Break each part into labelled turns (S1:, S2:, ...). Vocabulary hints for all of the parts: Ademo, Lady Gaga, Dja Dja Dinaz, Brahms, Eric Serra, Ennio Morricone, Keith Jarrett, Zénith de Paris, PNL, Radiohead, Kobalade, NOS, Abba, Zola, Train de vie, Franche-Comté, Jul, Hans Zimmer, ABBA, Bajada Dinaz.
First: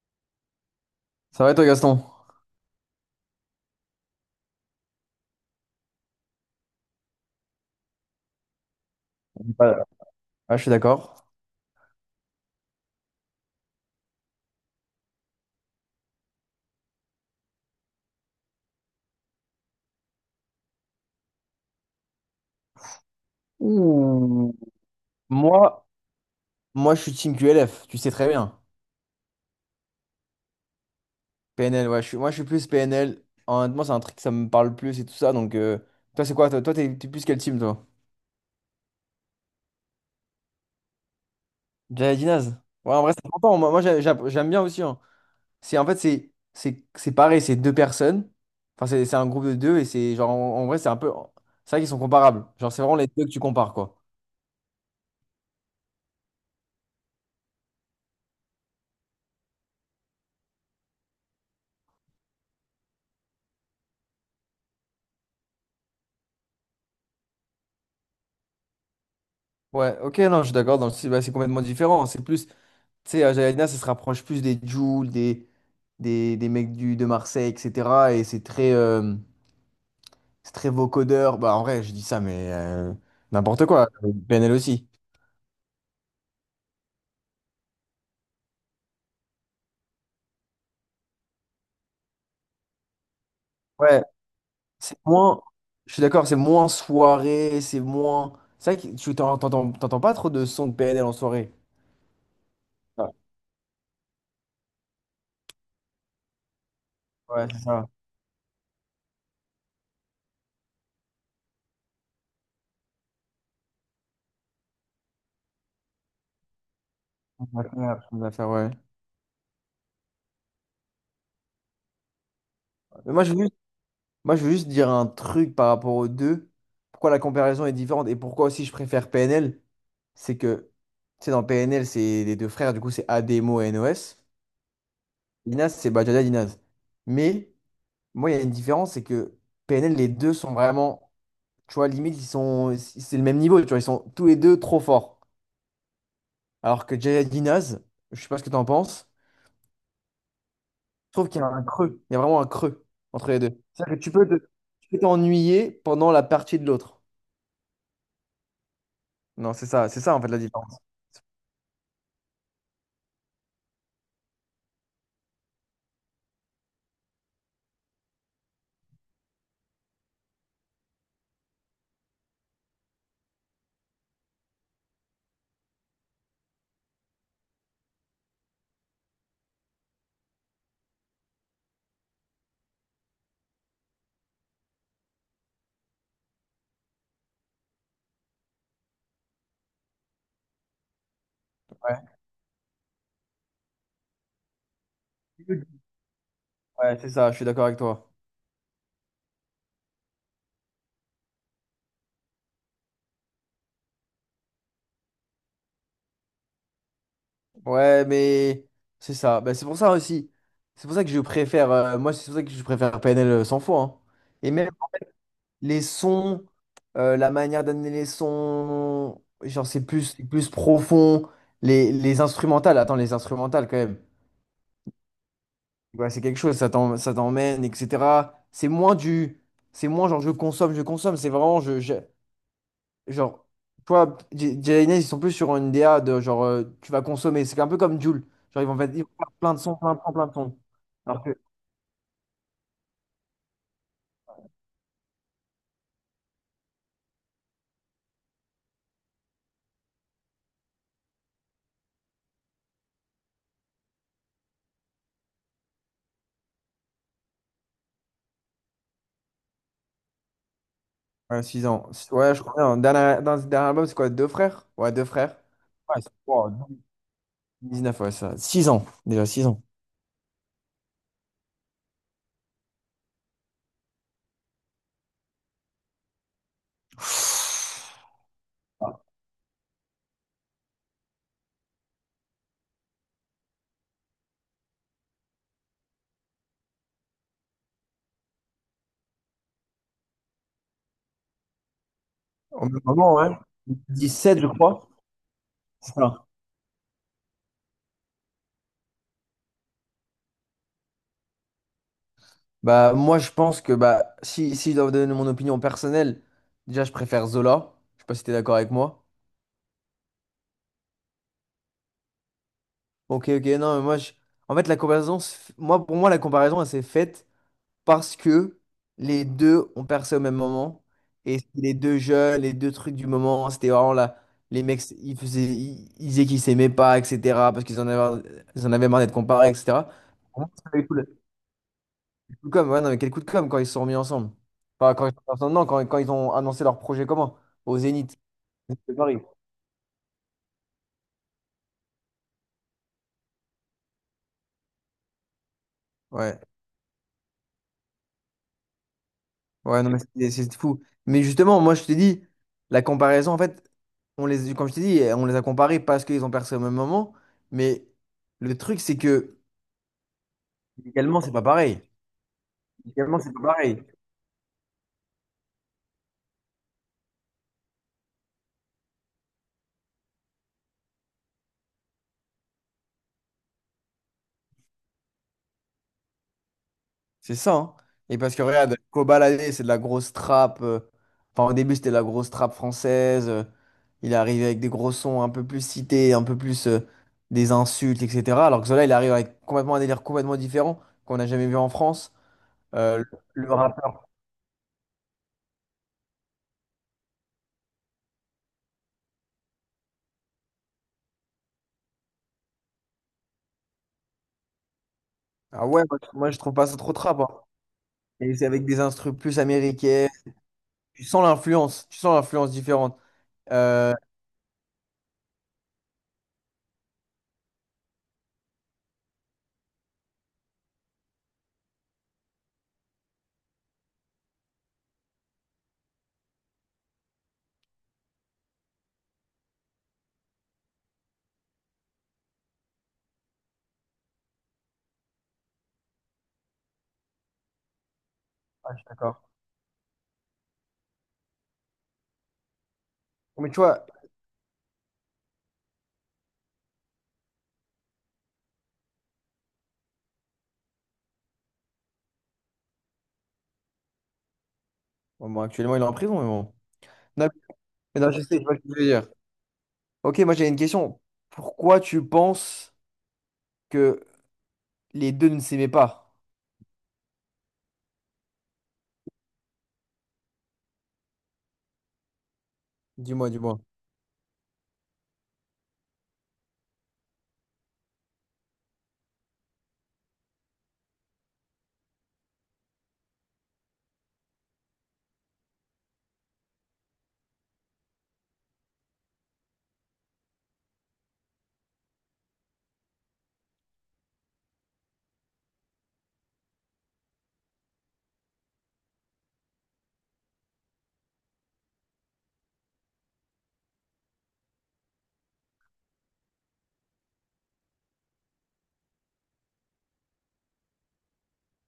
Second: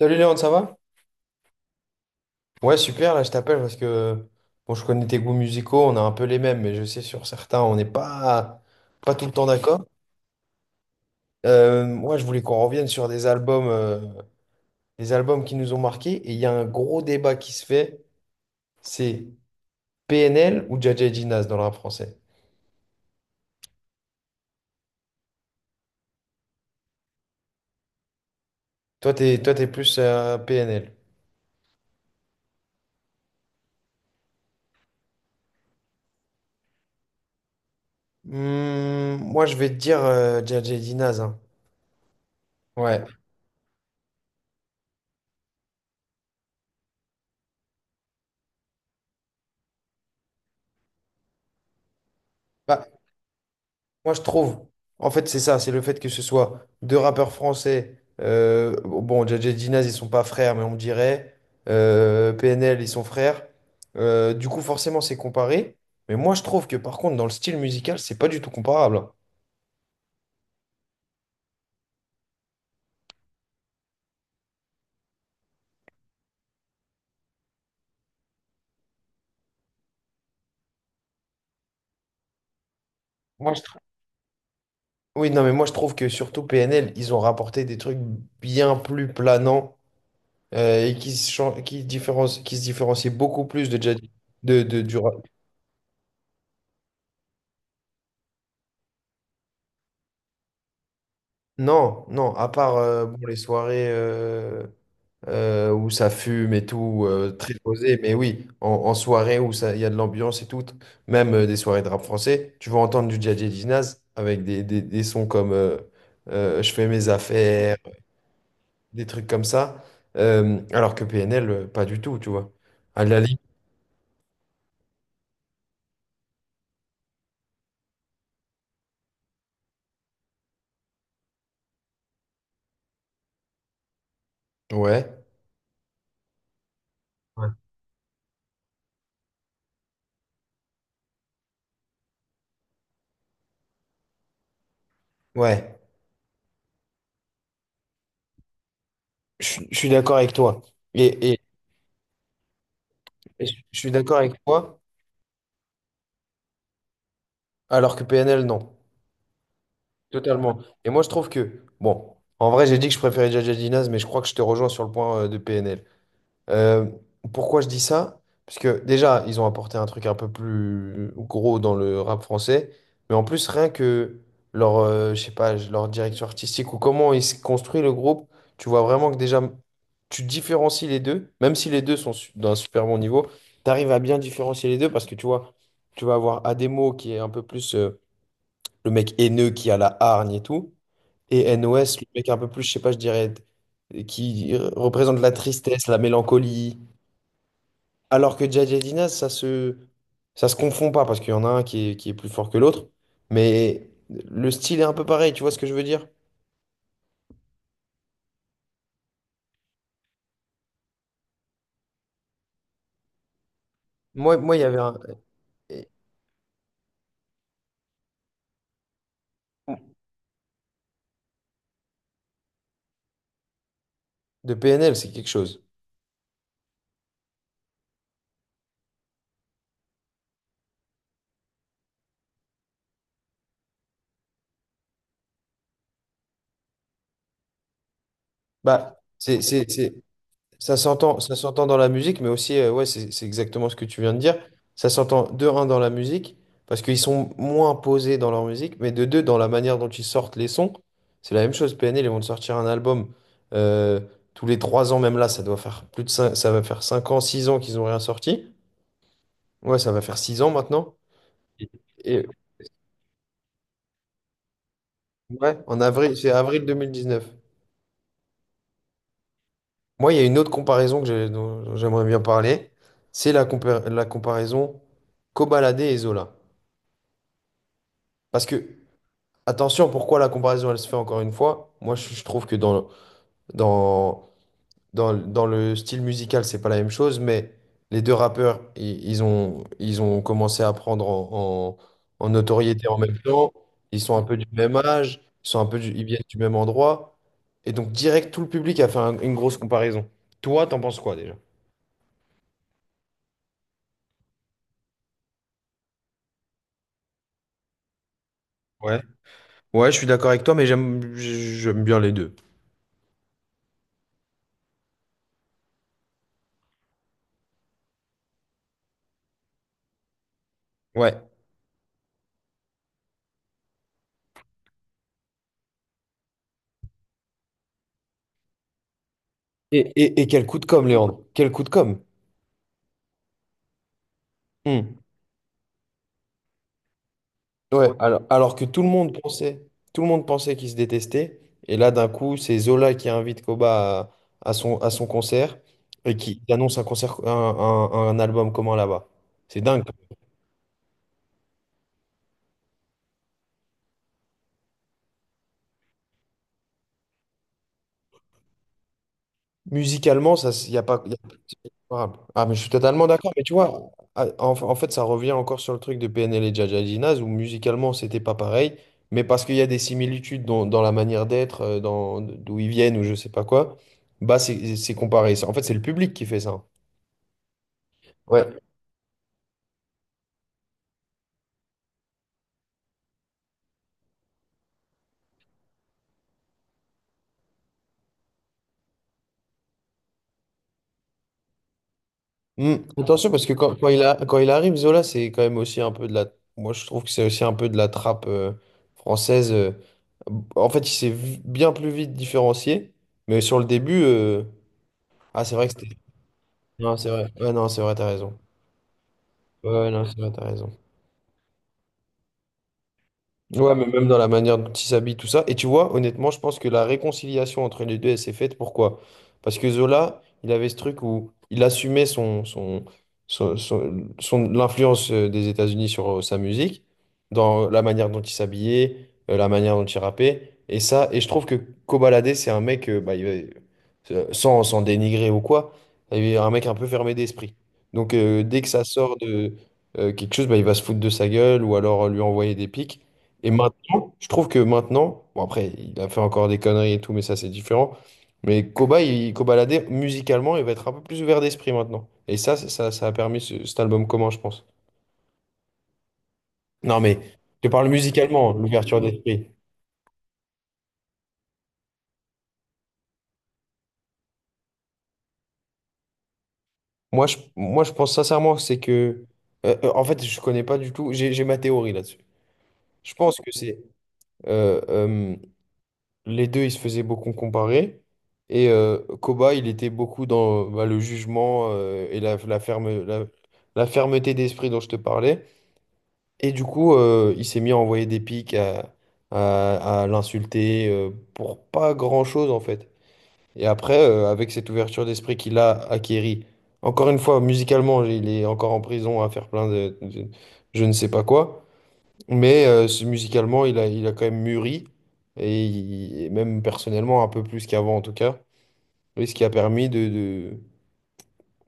S1: Salut Léon, ça va?
S2: Ça va et toi, Gaston?
S1: Ouais, super, là je t'appelle parce que bon, je connais tes goûts musicaux, on a un peu les mêmes, mais je sais sur certains, on n'est pas, pas tout le temps
S2: Ouais,
S1: d'accord.
S2: ouais, je suis d'accord.
S1: Moi, je voulais qu'on revienne sur des albums qui nous ont marqués, et il y a un gros débat qui se fait, c'est PNL ou Dja Dja Dinaz dans le rap français.
S2: Ouh. Moi, moi, je suis team QLF, tu sais très bien.
S1: Toi, t'es plus PNL.
S2: PNL, ouais, je suis plus PNL. Honnêtement, c'est un truc que ça me parle plus et tout ça. Donc, toi, c'est quoi? Toi, t'es plus quel team, toi?
S1: Moi, je vais te dire Dja Dja Dinaz, hein.
S2: Dinaz. Ouais, en
S1: Ouais.
S2: vrai, c'est important. Moi, j'aime bien aussi, hein. C'est, en fait, c'est pareil, c'est deux personnes. Enfin, c'est un groupe de deux et c'est genre, en vrai, c'est un peu. C'est vrai qu'ils sont comparables. Genre, c'est
S1: Bah,
S2: vraiment les deux que tu compares, quoi.
S1: moi, je trouve, en fait, c'est ça, c'est le fait que ce soit deux rappeurs français. Bon, Dja Dja Dinaz, ils sont pas frères, mais on me dirait. PNL, ils sont frères. Du coup, forcément, c'est comparé. Mais moi, je trouve que, par contre, dans le style musical, c'est pas du tout comparable.
S2: Ouais, ok, non, je suis d'accord. Dans le style, bah, c'est complètement différent. C'est plus. Tu sais, à Jalina, ça se rapproche plus des Jul, des mecs de Marseille, etc. Et c'est très vocodeur. Bah, en vrai, je dis ça, mais
S1: Moi, je
S2: n'importe
S1: trouve.
S2: quoi. PNL aussi.
S1: Oui, non, mais moi, je trouve que surtout PNL, ils ont rapporté des trucs bien plus planants et qui différencient, qui se différencient beaucoup plus de
S2: Ouais,
S1: du
S2: c'est
S1: rap.
S2: moins. Je suis d'accord, c'est moins soirée, c'est moins. C'est vrai que tu t'entends pas trop de sons de PNL en soirée.
S1: Non, non, à part
S2: Ouais,
S1: bon, les soirées où ça fume et tout,
S2: ouais,
S1: très
S2: c'est ça.
S1: posé. Mais oui, en soirée où il y a de l'ambiance et tout, même des soirées de rap français, tu vas entendre du Djadja Dinaz avec des sons comme Je fais mes affaires,
S2: Chose à faire, ouais.
S1: des trucs comme ça. Alors que PNL, pas du tout, tu vois. À
S2: Mais
S1: la
S2: moi, j'ai
S1: limite,
S2: vu, Moi, je veux juste dire un truc par rapport aux deux. Pourquoi la comparaison est différente et pourquoi aussi je préfère PNL, c'est que, tu sais, dans PNL, c'est les deux frères, du coup, c'est Ademo et NOS.
S1: ouais.
S2: Dinaz, c'est Bajada Dinaz. Mais
S1: Ouais,
S2: moi, il y a une différence, c'est que PNL, les deux sont vraiment, tu vois, limite, ils sont, c'est le même niveau, tu vois, ils sont tous les deux trop forts.
S1: ouais.
S2: Alors que Jaya Dinaz, je sais pas ce que tu en penses,
S1: Je suis d'accord avec toi.
S2: je trouve
S1: Et, et-
S2: qu'il y a un creux, il y a vraiment un creux entre les
S1: et je
S2: deux.
S1: je suis
S2: C'est-à-dire que
S1: d'accord avec toi,
S2: tu peux t'ennuyer pendant la partie de l'autre.
S1: alors que PNL, non.
S2: Non, c'est ça en fait la
S1: Totalement.
S2: différence.
S1: Et moi, je trouve que, bon, en vrai, j'ai dit que je préférais Jaja Dinaz, mais je crois que je te rejoins sur le point de PNL. Euh, Pourquoi je dis ça? Parce que déjà, ils ont apporté un truc un peu plus gros dans le rap français, mais en plus, rien que leur, je sais pas, leur direction artistique ou comment ils se construisent le groupe, tu vois vraiment que déjà, tu différencies les deux, même si les deux sont d'un super bon niveau, tu arrives à bien différencier les deux parce que tu vois, tu vas avoir Ademo qui est un peu plus le mec haineux qui a la hargne et tout. Et NOS, le
S2: Ouais,
S1: mec un peu plus, je sais pas, je dirais, qui représente la tristesse, la mélancolie.
S2: ouais, c'est ça, je suis d'accord avec toi.
S1: Alors que Jay Jay Dinas, ça se confond pas, parce qu'il y en a un qui est plus fort que l'autre. Mais le style est un peu pareil, tu vois ce que je veux dire?
S2: Ouais, mais c'est ça. Bah, c'est pour ça aussi. C'est pour ça que je préfère, moi, c'est pour ça que je préfère PNL 100 fois, hein.
S1: Moi,
S2: Et
S1: moi, il y
S2: même
S1: avait un...
S2: les sons, la manière d'amener les sons, genre c'est plus profond. Les instrumentales, attends, les instrumentales quand même.
S1: De PNL, c'est quelque chose.
S2: Ouais, c'est quelque chose, ça t'emmène, etc. C'est moins du. C'est moins genre je consomme, je consomme. C'est vraiment. Genre, toi, Jay ils sont plus sur une DA de genre, tu vas consommer. C'est un peu comme Jul. Genre,
S1: Bah,
S2: ils vont faire
S1: c'est,
S2: plein de
S1: c'est,
S2: sons,
S1: c'est-
S2: plein, plein, plein de sons. Alors
S1: Ça
S2: que,
S1: s'entend dans la musique, mais aussi, ouais, c'est exactement ce que tu viens de dire. Ça s'entend de un dans la musique, parce qu'ils sont moins posés dans leur musique, mais de deux dans la manière dont ils sortent les sons. C'est la même chose. PNL, ils vont te sortir un album euh, tous les 3 ans, même là, ça doit faire plus de 5, ça va faire 5 ans, 6 ans qu'ils n'ont rien sorti. Ouais, ça va faire 6 ans maintenant.
S2: ouais, 6
S1: Et
S2: ans.
S1: et-
S2: Ouais, je crois bien. Dans ce dernier album, c'est quoi? Deux frères? Ouais, deux frères.
S1: ouais, en
S2: Ouais,
S1: avril, c'est
S2: wow,
S1: avril 2019.
S2: 19, ouais, ça. 6 ans. Déjà, 6 ans.
S1: Moi, il y a une autre comparaison dont j'aimerais bien parler. C'est la comparaison Kobalade et Zola. Parce que, attention, pourquoi la comparaison, elle se fait encore une fois? Moi, je trouve que dans, dans le style musical, c'est pas la même chose, mais les deux rappeurs, ils ont commencé à prendre en
S2: Au même
S1: notoriété en
S2: moment,
S1: même
S2: ouais.
S1: temps. Ils
S2: dix
S1: sont un peu
S2: sept
S1: du
S2: je
S1: même
S2: crois.
S1: âge, ils sont un peu
S2: C'est
S1: ils viennent
S2: ça.
S1: du même endroit. Et donc, direct, tout le public a fait une grosse comparaison. Toi, t'en penses quoi déjà?
S2: Bah, moi, je pense que bah, si je dois vous donner mon opinion personnelle, déjà, je préfère Zola. Je sais pas si t'es d'accord avec
S1: Ouais.
S2: moi.
S1: Ouais, je suis d'accord avec toi, mais j'aime bien les deux.
S2: Ok, ok, non, mais moi, je... En fait, la comparaison, moi, pour moi, la comparaison, elle s'est faite parce que les deux ont percé au même moment.
S1: Ouais.
S2: Et c'était les deux jeunes, les deux trucs du moment, c'était vraiment là. Les mecs, ils disaient qu'ils s'aimaient pas, etc. Parce qu'ils en avaient marre d'être comparés, etc.
S1: Et
S2: Pour
S1: quel
S2: moi,
S1: coup
S2: c'est
S1: de
S2: pas
S1: com',
S2: du tout
S1: Léandre? Quel coup de com'?
S2: le coup de com'. Ouais, non, mais quel coup de com' quand ils se sont remis ensemble. Enfin,
S1: Hmm.
S2: quand ils sont ensemble, non, quand ils ont annoncé leur projet commun au
S1: Ouais,
S2: Zénith
S1: alors que tout le
S2: de Paris.
S1: monde pensait, tout le monde pensait qu'ils se détestaient. Et là, d'un coup, c'est Zola qui invite Koba à son concert et
S2: Ouais.
S1: qui annonce un concert, un album commun là-bas. C'est
S2: Ouais,
S1: dingue.
S2: non, mais c'est fou. Mais justement, moi, je te dis, la comparaison, en fait, comme je t'ai dit, on les a comparés parce qu'ils ont percé au même moment. Mais le truc, c'est que
S1: Musicalement, ça, il y a pas, y a-
S2: également, c'est pas
S1: c'est
S2: pareil.
S1: comparable. Ah, mais je suis totalement
S2: Également,
S1: d'accord.
S2: c'est pas
S1: Mais tu
S2: pareil.
S1: vois, en fait, ça revient encore sur le truc de PNL et Jaja Ginaz où musicalement, c'était pas pareil. Mais parce qu'il y a des similitudes dans la manière d'être, dans d'où ils viennent ou je sais pas quoi, bah c'est comparé. En fait, c'est le public qui fait ça.
S2: C'est ça, hein. Et parce que
S1: Ouais.
S2: regarde, Kobalade, c'est de la grosse trappe. Enfin, au début, c'était de la grosse trappe française. Il est arrivé avec des gros sons un peu plus cités, un peu plus des insultes, etc. Alors que Zola, il arrive avec complètement un délire complètement différent qu'on n'a jamais vu en France.
S1: Mm.
S2: Euh, le
S1: Attention, parce que
S2: le rappeur.
S1: quand il arrive, Zola, c'est quand même aussi un peu de la. Moi, je trouve que c'est aussi un peu de la trappe française. En fait, il bien plus vite différencié. Mais sur le début. Ah, c'est
S2: Ah,
S1: vrai que
S2: ouais,
S1: c'était.
S2: moi, je trouve pas ça trop
S1: Non, c'est
S2: trap, hein.
S1: vrai. Ouais, non, c'est vrai, t'as
S2: Et
S1: raison.
S2: c'est avec des instrus plus
S1: Ouais, ouais, non,
S2: américaines.
S1: c'est vrai, t'as raison.
S2: Tu sens l'influence. Tu sens l'influence différente.
S1: Ouais, mais
S2: Euh,
S1: même dans la manière dont ils s'habillent, tout ça. Et tu vois, honnêtement, je pense que la réconciliation entre les deux, elle s'est faite. Pourquoi? Parce que Zola, il avait ce truc où il assumait l'influence des États-Unis sur sa musique, dans la manière dont il s'habillait, la manière dont il rappait. Et ça, et je trouve que Kobalade, c'est un mec, sans, sans dénigrer ou quoi, il est un mec un peu fermé d'esprit. Donc, dès que
S2: ah, je
S1: ça
S2: suis
S1: sort
S2: d'accord.
S1: de quelque chose, bah, il va se foutre de sa gueule ou alors lui envoyer des pics. Et
S2: Mais tu vois,
S1: maintenant, je trouve que maintenant, bon après, il a fait encore des conneries et tout, mais ça c'est différent. Mais Koba musicalement, il va être un peu plus ouvert d'esprit maintenant. Et ça, ça a permis cet album commun, je pense.
S2: bon, bon, actuellement, il est en prison, mais bon.
S1: Non, mais
S2: Non,
S1: je parle
S2: mais non, je sais, je
S1: musicalement,
S2: vois ce que tu veux
S1: l'ouverture
S2: dire.
S1: d'esprit.
S2: Ok, moi, j'ai une question. Pourquoi tu penses que les deux ne s'aimaient pas?
S1: Moi, je pense sincèrement, que c'est que. En fait, je connais pas du tout. J'ai ma théorie là-dessus. Je
S2: Dis-moi,
S1: pense que
S2: dis-moi.
S1: c'est. euh, euh, les deux, ils se faisaient beaucoup comparer. Et Koba, il était beaucoup dans bah, le jugement et la fermeté d'esprit dont je te parlais. Et du coup, il s'est mis à envoyer des pics, à l'insulter pour pas grand-chose, en fait. Et après, avec cette ouverture d'esprit qu'il a acquérie, encore une fois, musicalement, il est encore en prison à faire plein je ne sais pas quoi. Mais musicalement, il a quand même mûri, et et même personnellement, un peu plus qu'avant en tout cas. Et ce qui a permis de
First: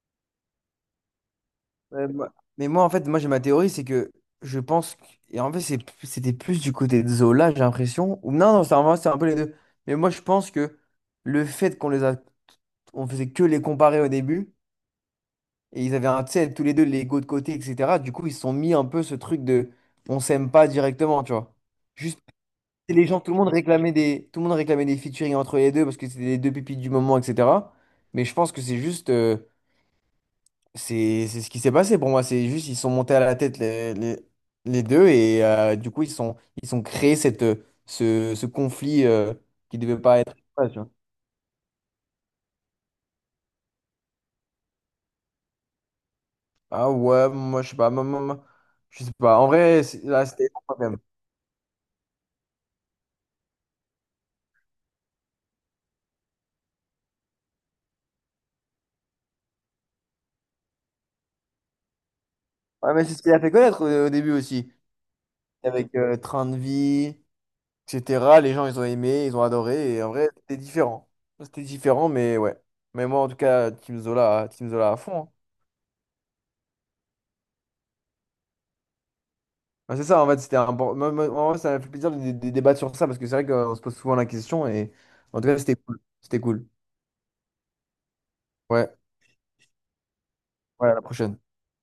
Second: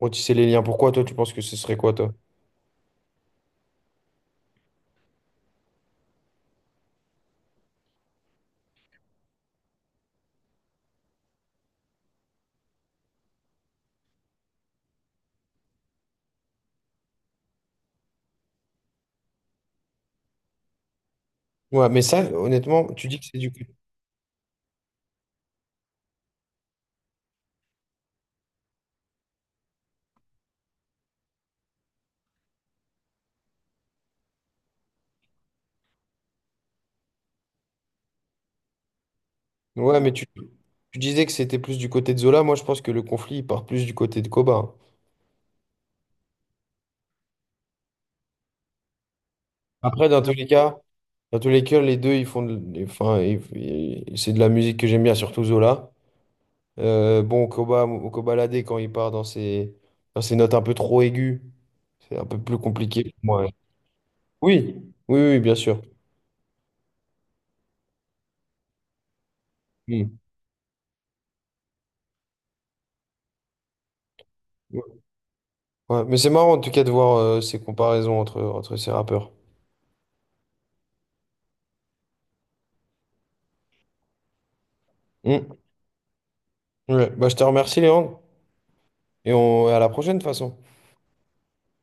S1: retisser les liens. Pourquoi toi, tu penses que ce serait quoi,
S2: Ouais,
S1: toi?
S2: mais moi, en fait, moi, j'ai ma théorie, c'est que je pense. Et en fait, c'était plus du côté de Zola, j'ai l'impression. Ou non, non, c'est un peu les deux. Mais moi, je pense que le fait qu'on les a. On faisait que les comparer au début. Et ils avaient un, tu sais, tous les deux l'ego de côté, etc. Du coup, ils se sont mis un peu ce truc de. On s'aime pas directement, tu vois.
S1: Ouais, mais
S2: Juste,
S1: ça, honnêtement,
S2: les
S1: tu dis
S2: gens,
S1: que c'est du...
S2: tout le monde réclamait des featuring entre les deux parce que c'était les deux pipis du moment, etc. Mais je pense que c'est juste. C'est ce qui s'est passé pour moi. C'est juste ils sont montés à la tête les deux et du coup ils sont créés cette ce conflit qui devait
S1: Ouais, mais
S2: pas être. Ouais, tu vois.
S1: tu disais que c'était plus du côté de Zola. Moi, je pense que le conflit, il part plus du côté de Koba.
S2: Ah ouais, moi je sais pas, moi, je sais pas. En vrai,
S1: Après, dans
S2: là
S1: tous les
S2: c'était
S1: cas,
S2: quand même.
S1: dans tous les cas, les deux, ils font... Enfin, c'est de la musique que j'aime bien, surtout Zola. Bon, Kobalade, quand il part dans ses notes un peu trop aiguës, c'est un peu plus
S2: Ouais,
S1: compliqué
S2: mais
S1: pour
S2: c'est ce qu'il a
S1: moi,
S2: fait
S1: ouais.
S2: connaître au début aussi,
S1: Oui, oui, oui, bien sûr.
S2: avec Train de vie, etc. Les gens ils ont aimé, ils ont adoré et en
S1: Mm.
S2: vrai c'était différent. C'était différent, mais ouais. Mais moi en tout cas Team Zola, Team Zola à fond, hein.
S1: Ouais, mais c'est marrant en tout cas de voir ces comparaisons entre, entre ces rappeurs.
S2: Ah, c'est ça, en fait, c'était un moi, ça m'a fait plaisir de, de débattre sur ça parce que c'est vrai qu'on se pose souvent la question et en tout
S1: Mm.
S2: cas, c'était cool. C'était cool.
S1: Ouais. Bah, je te remercie, Léandre,
S2: Ouais,
S1: et on, à la prochaine de toute façon.
S2: ouais, à la prochaine.